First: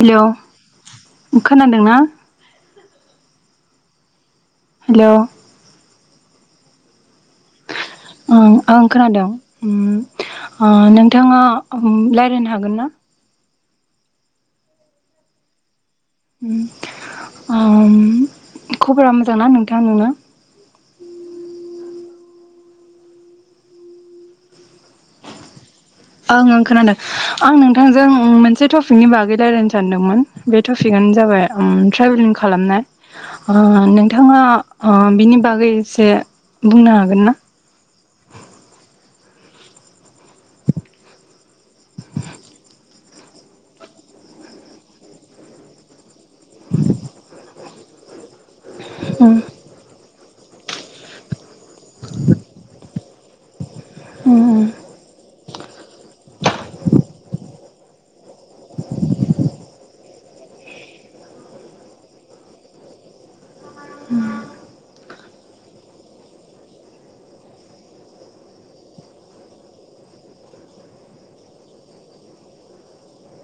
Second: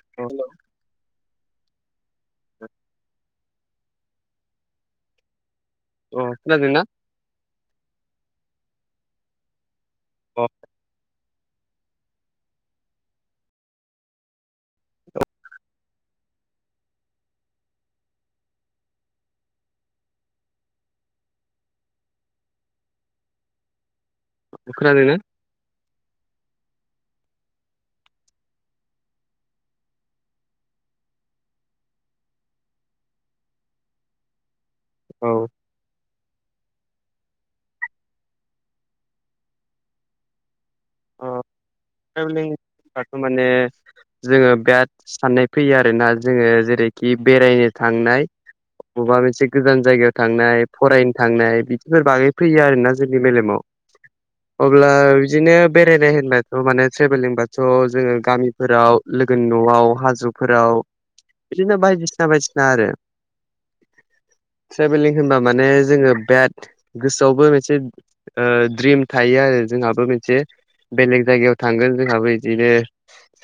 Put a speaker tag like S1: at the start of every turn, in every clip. S1: hello
S2: अ
S1: खोनादोंना
S2: [inaudible]
S1: hello
S2: अ खोनादोंना
S1: ओम आं खोनादों ओ
S2: अ
S1: ओम नोंथाङा रायज्लायनो हागोन ना ओम खबरा मोजां ना नोंथां नोंना
S2: खोनादों ना
S1: ओं ओं खोनादों आं नोंथांजों मोनसे टपिकनि बागै रायज्लायनो सानदोंमोन बे टपिकआनो जाबाय ओम ट्रेभेलिं खालामनाय ओ नोंथाङा अ बिनि
S2: औ
S1: बागै एसे बुंनो हागोन ना
S2: औ टेरेभेलिं [unintelligible] दाथ' माने जोङो बिराद साननाय फैयो आरोना जोो जेरैखि बेरायनो थांनाय मबेबा
S1: उम
S2: मोनसे गोजान जायगायाव थांनाय फरायनो थांनाय बिफोर बागै फैयो आरोना जोंनि मेलेमाव
S1: उम उम
S2: अब्ला बिदिनो बेरायनाय होनबाय थ माने ट्रेभेलिं बाथ' जोङो गामिफोराव लोगोनि न'आव हाजोफोराव बिदिनो बायदिसिना बायदिसिना आरो ट्रेभेलिं होनबा माने जोङो बिराद गोसोआवबो मोनसे ओ द्रिम थायो आरो जोंहाबो मोनसे बेलेग जायगायाव थांगोन जोंहाबो बिदिनो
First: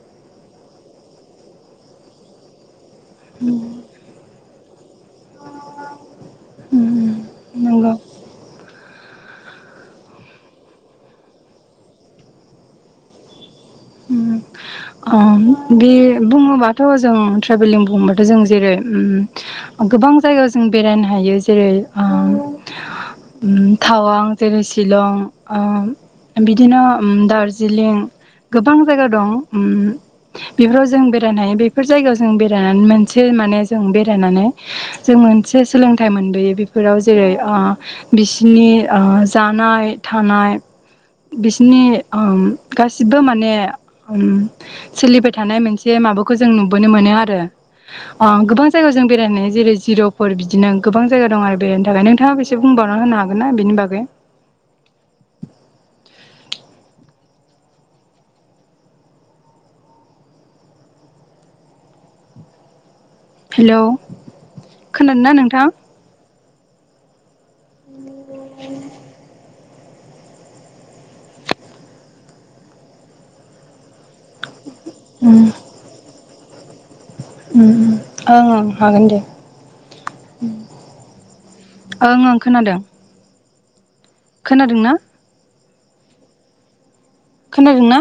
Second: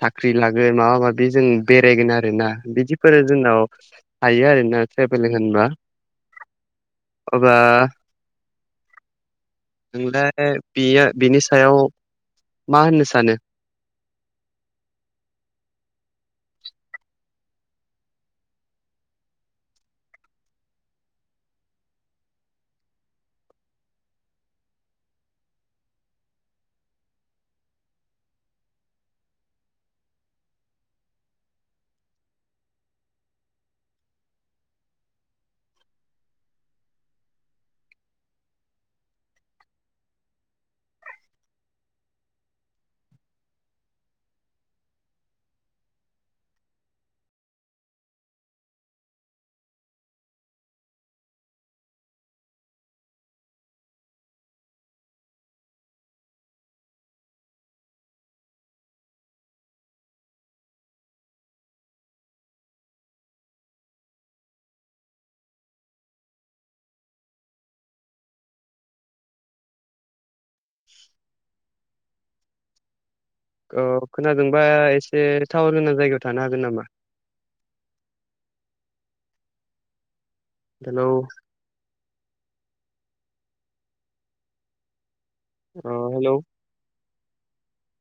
S2: साख्रि लागोन माबा माबि जों बेरायगोन आरोना बिदिफोर जोंनाव हायो आरोना ट्रेभलिं होनबा
S1: उम
S2: अब्ला
S1: नंगौ
S2: नोंलाय बेयो बिनि सायाव मा होननो सानो
S1: अ बे बुङोबाथ' जों ट्रेभेलिं बुङोबाथ' जों जेरै ओम गोबां जायगायाव जों बेरायनो हायो जेरै ओम ओम थावां जेरै सिलं ओम बिदिनो दार्जिलिं गोबां जायगा दं ओ बेफोराव जों बेरायनो हायो बेफोर जायगायाव जों बेरायनानै मोनसे माने जों बेरायनानै जों मोनसे सोलोंथाइ मोनबोयो बेफोराव जेरै आ बिसोरनि ओ जानाय थानाय बिसोरनि ओम गासैबो माने ओम सोलिबाय थानाय मोनसे माबाखौ जों नुबोनो मोनो आरो अ गोबां जायगायाव जों बेरायनाय जेरै जिर' फर बिदिनो गोबां जायगा दं आरो बेरायनो थाखाय नोंथाङा बेसेबां एसे बुंबावना होनो हागोन ना बेनि बागै हेलौ खोनादों ना नोंथां [unintelligible]
S2: औ खोनादोंबा एसे टावार गोनां जायगायाव थानो हागोन नामा
S1: ओं ओं हागोन दे
S2: हेल
S1: ओंओं खोनादों खोनादों ना
S2: अ हेल'
S1: खोनादों ना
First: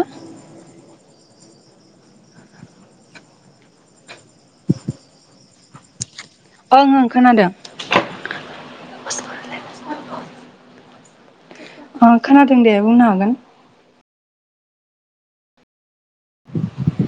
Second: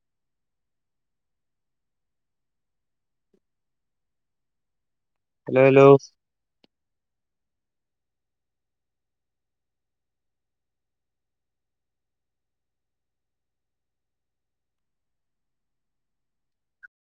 S2: हेल' हेल'
S1: ओं खोनादों ओ खोनादों दे बुंनो हागोन [unintelligible]